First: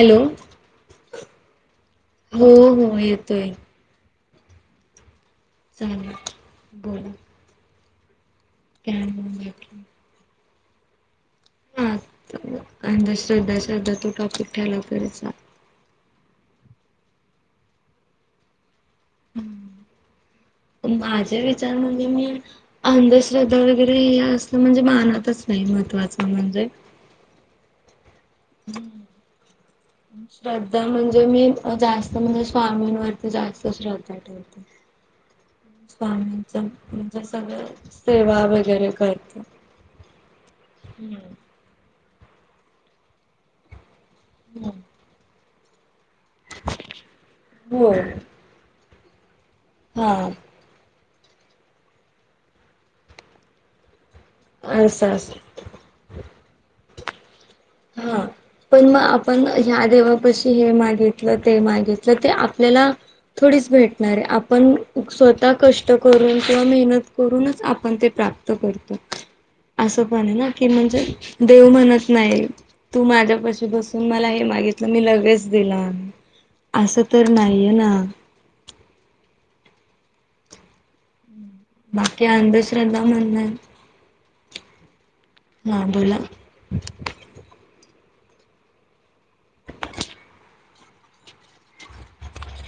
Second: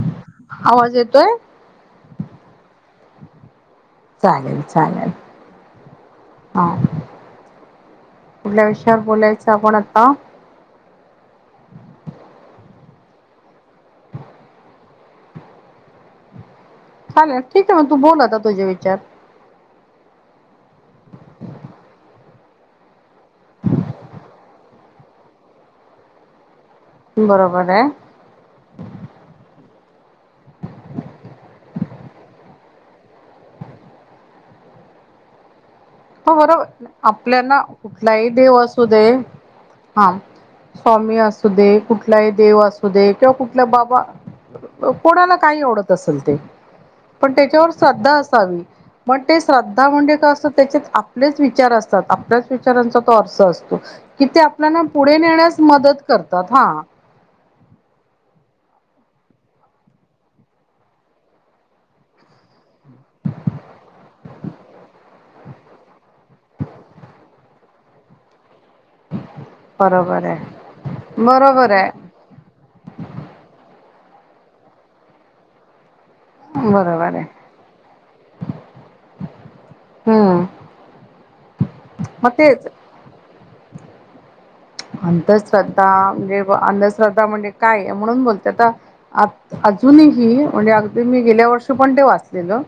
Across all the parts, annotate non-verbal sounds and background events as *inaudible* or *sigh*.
Hello आवाज येतोय हो हो येतोय चालेल चालेल चांगा हा बोल कुठल्या विषयावर बोलायचं कोण आता हमछ अंध श्रद्धा श्रद्धा तो टॉपिक ठ्याला करायचा चालेल ठीक आहे मग तू बोलला आता तुझे विचार हम्म माझे विचार म्हणजे मी अंधश्रद्धा वगैरे हे असलं म्हणजे मानतच नाही म्ह महत्त्वाचं म्हणजे बरोबर आहे हम्म श्रद्धा म्हणजे मी जास्त म्हणजे स्वामींवरती जास्त श्रद्धा ठेवते हो स्वामीच बरोबर म्हणे आपल्याना सगळ कुठलाही सेवा देव असू वगैरे दे करते हा स्वामी असू हम्म. दे कुठ कुठलाही देव असू दे किंवा कुठल्या बाबा -कोणाला काही आवडत तसल ते, पण त्याच्यावर हो श्रद्धा असावी ते श्रद्धा हा म्हणजे का असं तेच्यात आपलेच विचार असतात आपल्याच विचारांचा तो आरसा असतो. कि ते आपल्याना असं पुढे असं नेण्यास मदत करतात हा. हा पण मग आपण ह्या देवापशी हे मागितलं ते मागितलं ते आपल्याला थोडी नक्कीच भेटणाराय आपण स्वतः कष्ट करून किंवा मेहनत करूनच आपण ते प्राप्त तो करतो असं पण आहे ना की म्हणजे देव बरोबर आहे म्हणत नाही तू माझ्यापाशी बसून मला हे मागितलं मी लगेच दिला. बरोबर असं आहे तर नाहीये ना हा.. बाकी अंधश्रद्धा म्हण हा अंधश्रद्धा बोला म्हणजे -अंधश्रद्धा म्हणजे काय म्हणून बोलते आता -अजूनही म्हणजे अगदी मी गेल्या वर्षी पण ते वाचलेलं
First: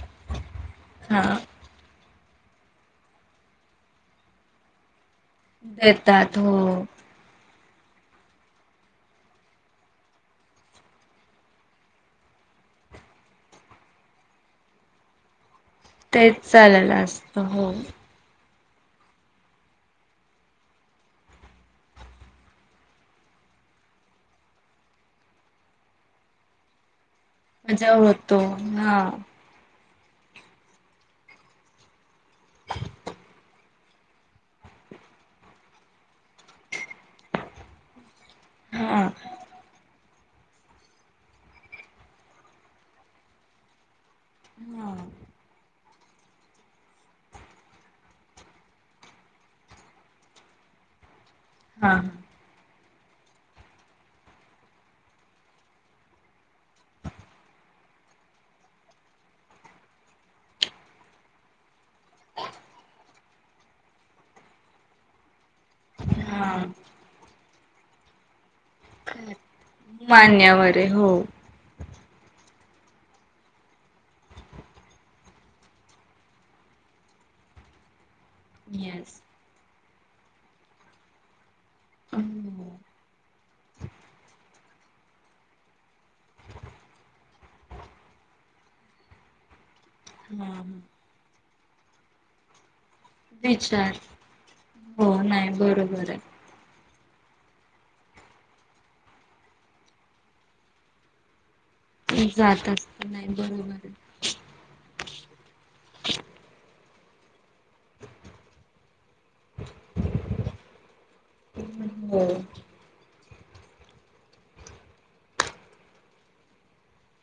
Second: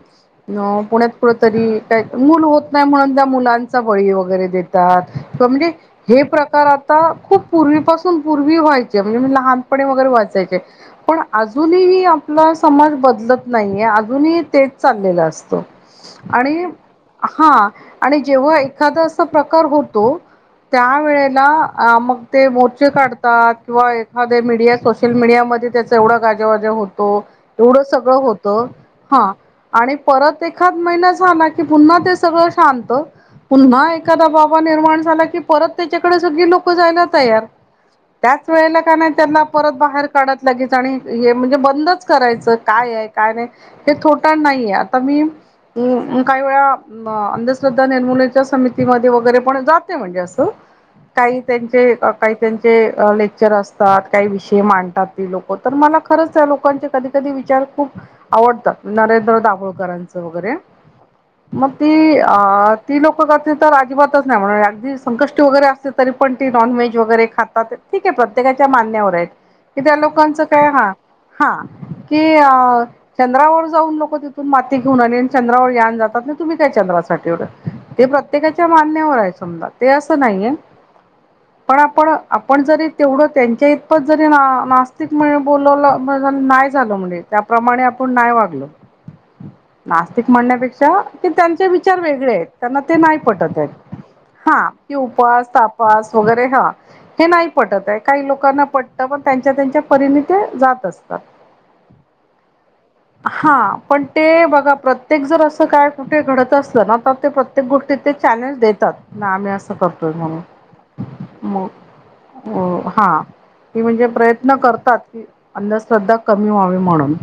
अ पुण्यात कुठ हा तरी काही मुलं होत नाही म्हणून त्या मुलांचा बळी वगैरे देतात.. *unintelligible* म्हणजे हे देतात प्रकार हो खुप पूर्वीपासून पूर्वी व्हायचे म्हणजे लहानपणी वगैरे वाचायचे पण अजूनही आप आपला समाज बदलत नाहीये अजूनही तेच चाललेला असतो. तेच आणि चालेलं असत हा हो आणि जेव्हा एखादा अस प्रकार होतो त्यावेेळेला हा मग ते मोर्चे काढतात किंवा एखादे मीडिया सोशल मीडियामध्ये त्याच एवढं गाजावाजाव होतो एवढ मजा सगळं होतो होत हा आणि परत एखाद महिना झाला की पुन्हा ते सगळं शांत.. पुन्हा एखादा बाबा निर्माण झाला की परत त्याच्याकडे सगळी लोक *unintelligible* जायला तयार त्याच वेळेला का हा नाही त्यांना परत बाहेर काढत लगेच आणि हे म्हणजे बंदच करायच काय ए काय नाही हे थो का नाहीये आता मी हा हम्म ह काही वेळा -अंधश्रद्धा निर्मूलेच्या समितीमध्ये वगैरे पण जाते म्हणजे असं काही त्यांचे अ.. काही त्यांचे अ लेक्चर असतात. काही विषय मांडतात. ती लोक तर मला खरंच त्या लोकांचे कधी कधी विचार खूप आवडतात. नरेंद्र दाभोळकरांचं वगैरे मग ती अ ती लोक करतील तर अजिबातच नाही म्हणून अगदी संकष्टी वगैरे असं- - पण हा ते नॉन व्हेज वगैरे खातात ठीक हाय पण - - प्रत्येकाच्या मानण्यावर हाय कि त्या लोकांचं काय मान्यवर आहे हो हा-हा. कि चंद्रावर जाऊन लोक तिथून माती घेऊन आली आणि चंद्रावर यान जातात ना तुम्ही त्या चंद्राचं *unintelligible* ते प्रत्येकाच्या मान्यवर येस आहे समजा ते असं नाहीये. पण आपण हा -आपण जरी तेवढं त्यांच्या इतपत जरी ना नास्तिक म्ह *unintelligible* बोलवलं *unintelligible* नाही झालं म्हणजे त्याप्रमाणे आपण नाही वागलो *inaudible* नास्तिक म्हणण्यापेक्षा की त्यांचे विचार वेगळे आहेत त्यांना ते नाही पटताइत विचार हा ते हो उपास नाही बरोबर तापास वगैरे हा हे नाही पटत दाय काही लोकांना पटत, पण त्यांच्या- त्यांच्या पिरिने ते जात असतात. *inaudible* जात असत नाही हा बरोबर आहे पण ते बघा प्रत्येक जर अस काय कुठे घडत असलं ना तर ते प्रत्येक गोष्टीत ते चॅलेंज देतात ना आम्ही असं करतोय म्हणून. म... हो हा.. की म्हणजे प्रयत्न करतात की -अंधश्रद्धा कमी व्हावी म्हणून.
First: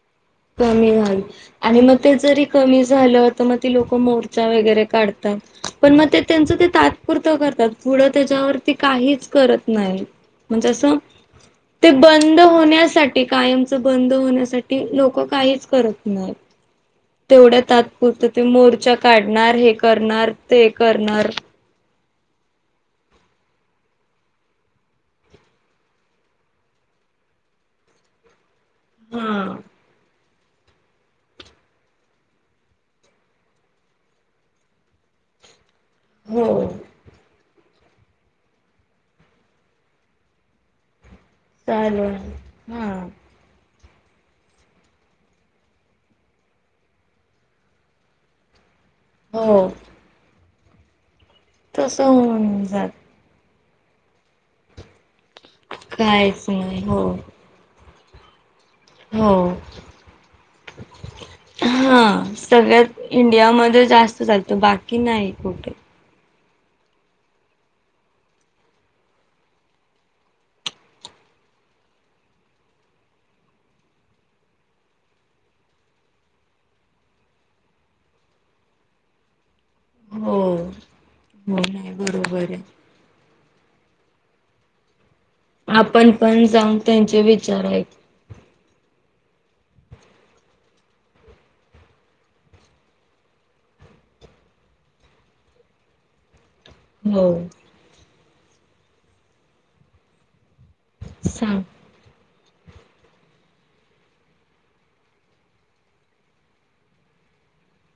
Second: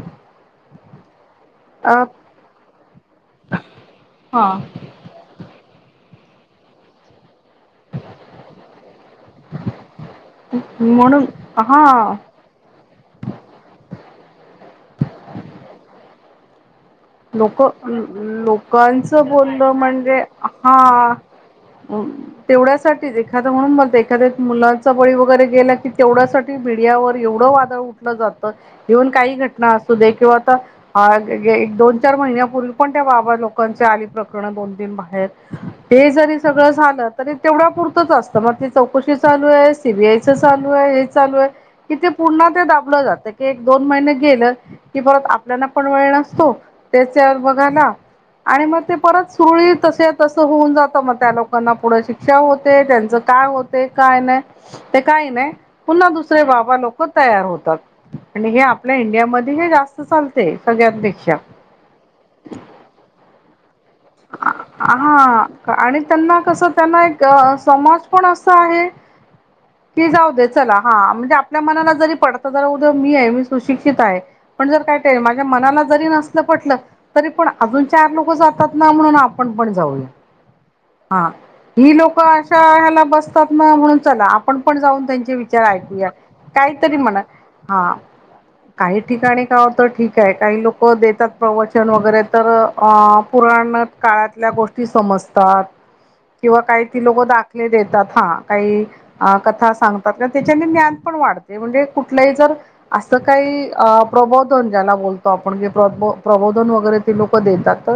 कमी झाल- आणि मग अ ते जरी कमी झालं, तर म ती लोकं मोर्चा हा वगैरे काढतात पण म तेंच ते तात्पुर रत करतात पुढं त्याच्यावरती काहीच करत नाही. म्हणजे असं - म्हणून - ते हा बंद होण्यासाठी कायमच बंद होण्यासाठी लोक - - काहीच करत नाहीत. तेवढ्या लोक तात्पुरत ते मोर्चा लोकांचं काढणार हे बोलणं म्हणजे करणार ते हा करणार. ह. तेवढ्यासाठीच एखाद म्हणून ब एखाद्या मुलांचा बळी वगैरे गेला की तेवढ्यासाठी मीडियावर एवढं - - वार उठलं जात *unintelligible* काही हा घटना असू दे किंवा आता एक दोन - - चार महिन्यापूर्वी पण त्या बाबा लोकांचे आली प्रकरण दोन तीन बाहेर. ते जरी हो सगळं झालं. तरी तेवढ्या पुर - - त मग ते चौकशी चालू आहे. सीबीआय च चालू आहे. चालू कि ते चालेल पुन्हा ते हा दाबलं जात. दोन महिने गेलं की परत आपल्याला पण वेळ नसतो. त्याच्या बघाला आणि मग ते परत हो सुरळी तसे तसं होऊन जात मग त्या लोकांना तस पुढं शिक्षा होऊन होते. जात त्यांच काय होते. काय नाही. ते काही नाही पुन्हा दुसरे काहीच बाबा नाही हो लोक तयार होतात. आणि हे आप - - ल्या हो इंडियामध्ये हे जास्त चालतयं सगळ्यांपेक्षा - - हा सगळ्यात इंडियामध्ये जास्त चालत बाकी नाही कुठे - - कस त्यांना एक समाज पण असा आहे. की जाऊ दे चला हा म्हणजे, आपल्या मनाला जरी पडत जरा उद्या मी आहे. मी सुशिक्षित हाय. पण जर काय ते माझ्या मनाला जरी नसलं पटलं तरी, पण अजून चार लोक जातात - - म्हणून आपण पण हो हो जाऊया हा नाही ही लोक बरोबर अशा आहे ह्याला बस - - तातना म्हणून चला आपण पण जाऊन त्यां - - विचार ऐकुया आपण पण जाऊन काहीतरी म्हणा त्यांचे विचार हा ऐक काही - - ठिकाणी का होतं ठीक आहे काही लोक देतात प्रवचन वगैरे तर - - पुराण काळातल्या गोष्टी समजतात. किंवा काही त लोक हो दाखले देतात हा, काही कथा सांगतात. त्याच्याने ज्ञान पण वाढतयं, सांग म्हणजे कुठलंही जर - - असं काही प्रबोधन ज्याला बोलतो आपण जे प्रबोधन वगैरे ते लोक दे - - तात.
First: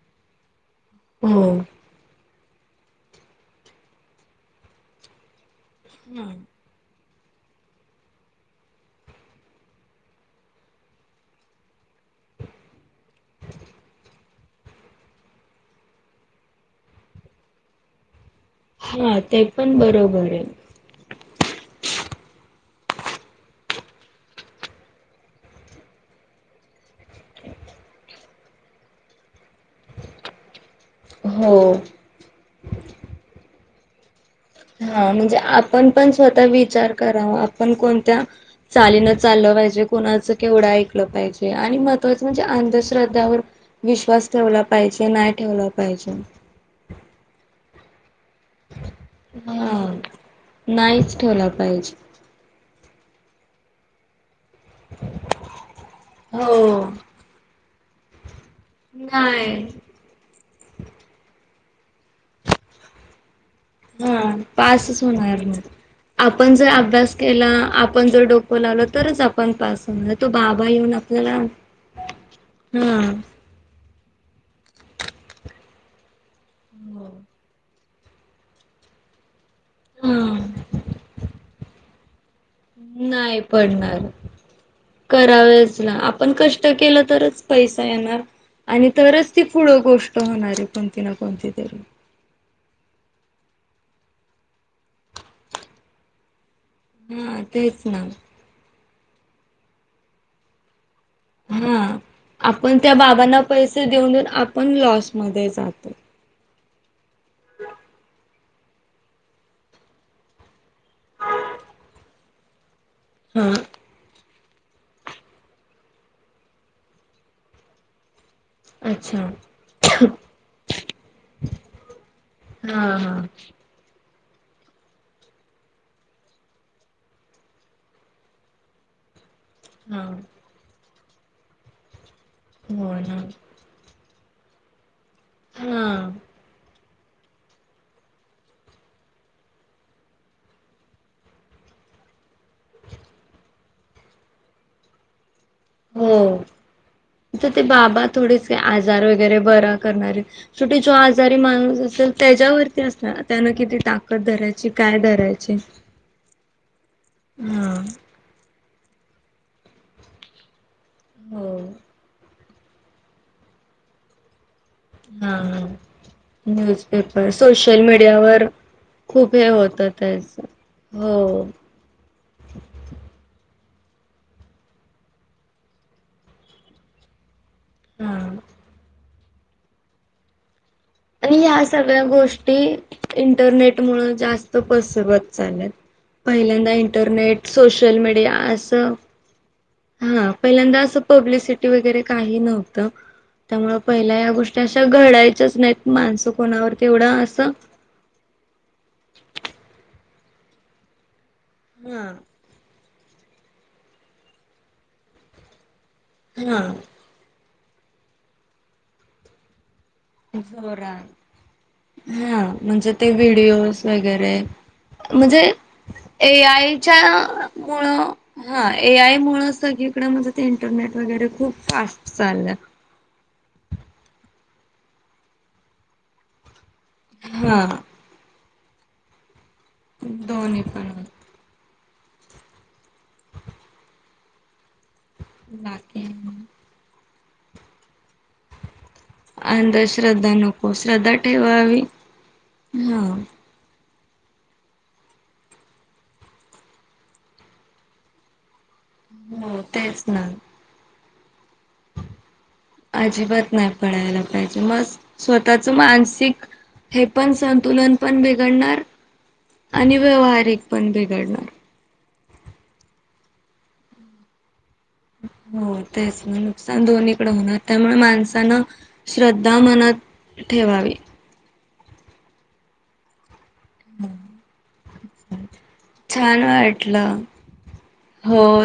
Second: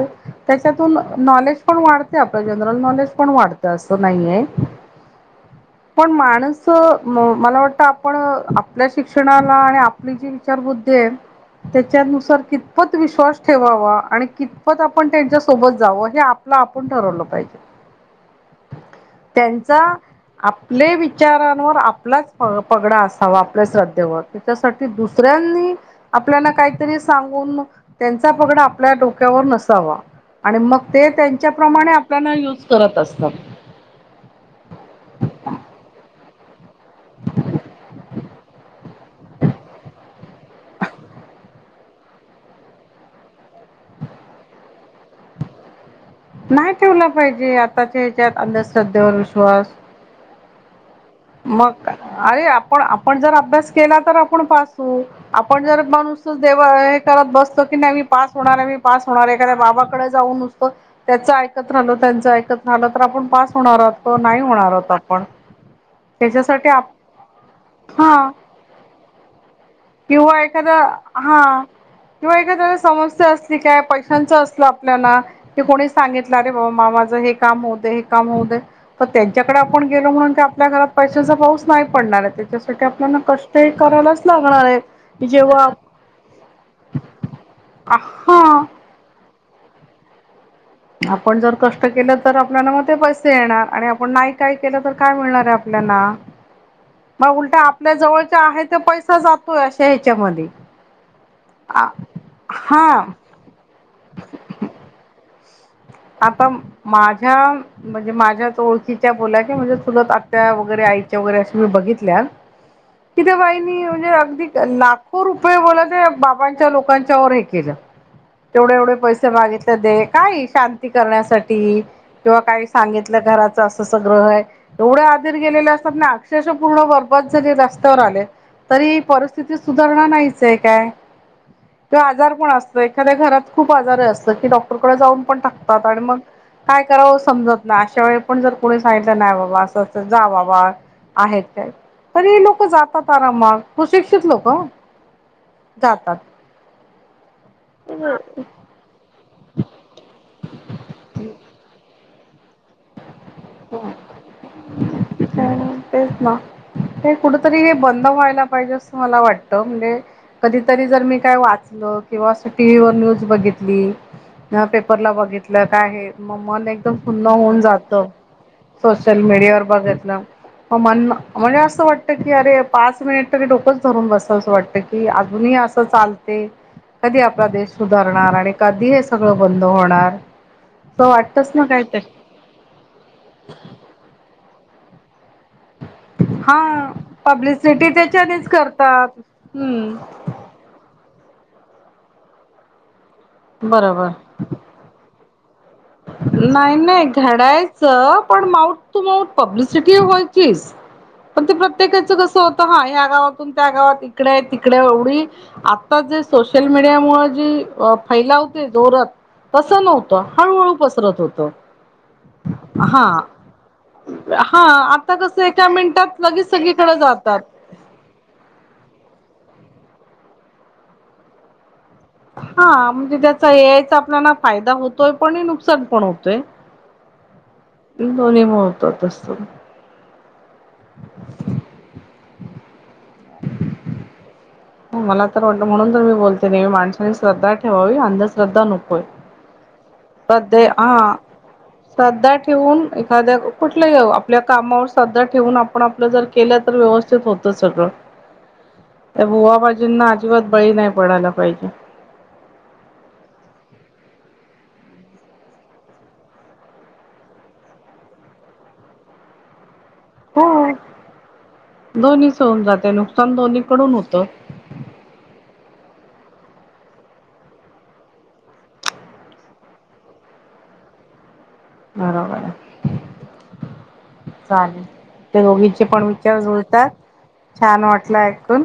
त्याच्यातून हो नॉलेज पण वाढते आपलं जनरल नॉलेज पण वाढतं असं नाही आहे. पण माणस. म मला वाटतं आपण आपल्या शिक्षणाला आणि आपली जी विचारबुद्धी आहे. त्याच्यानुसार कितपत विश्वास ठेवावा आणि कितपत. आपण त्यांच्या सोबत जावं हे आपलं आपण ठरवलं पाहिजे. हा ते पण त्यांचा बरोबर आहे आपले विचारांवर आपलाच. पगडा असावा आपल्या श्रद्धेवर त्याच्यासाठी दुसऱ्यांनी आपल्याला काहीतरी सांगून. त्यांचा पगड आपल्या डोक्यावर नस वा आणि मग ते त्यांच्या हो प्र्रमाणे आपल्याला यूज करत असतात. हा म्हणजे आपण पण स्वतः विचार कराव आपण कोणत्या चालीन चाललं पाहिजे कोणाचं केवढं ऐकलं पाहिजे. महत्त्वाचा म्हणजे अंधश्रद्धावर विश्वास ठेवला पाहिजे नाही ठेवला. पाहिजे नाही ठेवला पाहिजे आताच्या ह्याच्यात अंधश्रद्धेवर विश्वास. नाहीईच. मग अरे आपण आपण जर अभ्यास केला तर. ण पास आपण जर माणूस हो करत बसतो की नाही मी पास होणार मी पास होणार. एखाद्या नाही बाबाकडे जाऊन बघतो याचा एकत राहतो त्याचा ऐकत राहतो असं झालं तर आपण पास. होणारह हा नाही होणारहत पासच आपण. होणार नाही आपण जर त्याच्यासाठी आप अभ्यास केला आपण जर हा डोकं लावल तरच आप. पण पासून तो किंवा बाबा एखादा येऊन आपल्याला हा किंवा एखाद्याला हा समस्या असली काय पैशांच अस ल्या कोणी सांगितलंे बा मा हो माझ हे काम हो हे काम हो त्या्याकडे आपण गेलो हा म्हणून ते आपल्या घरात पैशांचा पाऊस नाही पडणार आहे ते त्यासाठी आपल्याना नाही कष्टही पडणार करायलाच लाग करावेच ना आपण कष्ट केलं तरच पैसा येणार हा आणि तरच. ती पुढ गोष्ट होणारी. आपण जर कष्ट केलं तर. आपल्या मग ते पैसे येणार आणि आपण नाही काय केलं तर काय मिळणार आहे आपल्याला. मग हा उलटा तेच आपल्या ना जवळच्या आहे ते पैसा जातोय अशा ह्याच्यामध्ये. हा आपण त्या हा बाबांना पैसे देऊन देऊन आपण लॉसमध्येच. आता माझ्या म्हणजे माझ्या. ओळखीच्या बोला क म्हणजे चुलत आत्या वगैरे आईच्या वगैरे असे मी बघितल्या. तिथे हा बाहिनी म्हणजे अगदी. लाखो रुपये वळ बाबांच्या लोकांच्या व हे केलं. तेवढे एवढे अच्छा पैसे मागितले दे काय. शांती करण्यासाठी नाहीतर काय हा सांगितलं हा घराचं असं. ग्रह आहे एवढ्या आधीर गेलेले असतात ना अक्षेश पूर्ण बर्बद जरी रस्त्यावर आले. तरी पर. स्ि हा सुधारणा नाहीचय काय किंवा आजार पण असतो हो एखाद्या ना घरात खूप आजार असत. डॉक्टरडे जाऊन पण हा टाकात मग काय. करा समजत ना अशा वेळी पण जर कोुणी सांितलं नाही बाबा अस जा बाबा. आहेत काय तरी लोक जातात आराम मग तू शिक्षित लोक. जातात. हो तर ते बाबा थोडेसे काही आजार वगैरे बरा करणारे शेवटी जो आजारी माणूस असेल. त्याच्यावरती असणार त्यान किती ताकद धरायची काय धरायची. तेच ना हे कुठतरी हे हा बंद व्हायला पाहिजे. वाट म्हणजे कधीतरी जर मी काय हो वाचल किंवा. टीव्हीवर न्यूज बघितली. पेपरला हा बघितलं काय आहे मग मन एकदम फन्न न्यूजपेपर होऊन सोशल जात. मीडियावर सोशल खूप हे मीडियावरर होत बघत ना. त्याच म म्हण हो म्हणजे असं वाटतं की अरे पाच मिनिट तर की ोकंच. ब वाटत क अजूनही असं चालते कधी आपला देश हा सुधारणार आणि कधी हे सगळं बंद होणार. असं आणि वाटतच हया ना सगळ्या काहीतरी गोष्टी इंटरनेट मुळ जास्त पसरवत चालयांत हा पहिल्यांदा इंटरनेट पब्लिसिटी सोशल मीडिया त्याच्यानेच असं करतात हम्म हा पहिल्यांदा असं पब्लिसिटी वैगरे काही नव्हत त्यामुळे बरोबर पहिल्या हया गोष्टी आश घडायचाच नाहीत माणसं कोणावर नाही नाही तेवढं असं घडायचं पण माऊट टू माऊट पब्लिसिटी व्हाय पण ते प्रत्येकाच हा कस होत हा गावातून त्या गावात इकडे तिकडे एवढी आता जे सोशल हा मीडिया मुळ जी अ फैलावते जोरत तसं नव्हतं हळूहळू पसरत जोरात होत. हा म्हणजे ते व्हडिओज वगैरे हा आता म्हणजे कसं एका मिनिटात ए लगेच आय सगळीकडे जातात मुळ हा ए आय मुळ सग इकडं महेंजे ते इंटरनेट वगैरे खूप फास्ट चाललं. हा म्हणजे त्याचा एआयचा आपल्याला फायदा होतोय पण नुकसान पण होतोय. हा दोन्ही मूळे होत तस दोन्ही पण मला तर वाटं म्हणून तर बाकी मी बोलते नाही मी माणसाांनी श्रद्धा ठेवावी अंधश्रद्धा नुकोय अहंदच सध्या हा श्रद्धा ठेवून हा एखाद्या कुठे आपल्या कामावर साध्या ठेवून आपण आपलं जर केलं तर व्यवस्थित होत सगळं *inaudible* त्या भुवा हो तेच बाजींना ना अजिबात बळी नाही पडायला पाहिजे *inaudible* अजिबात नाही पडायला पाहिजे मग स्वतःच मानसिक हे पण संतुलन पण बिघडणार. आणि व्यवहारिक पण बिघडणार. ऊन जाते नुकसान दोन्ही कडून होतं हो तेच ना नुकसान दोन्हीकडे होणार त्यामुळे माणसानं श्रद्धा मनात ठेवावी. बरोबर. हम्. चालेल ते दोघींचे पण विचार जुळतात वाटलं छान वाटला हो ऐकून.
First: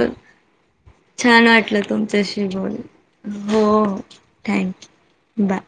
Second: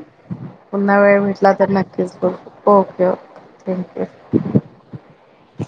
पुन्हा वेळ छान भेटला तर वाटलं नक्कीच बोल तुमच्याशी ओके बोलून हो ओके हो थँक्यू थँक्यू बाय.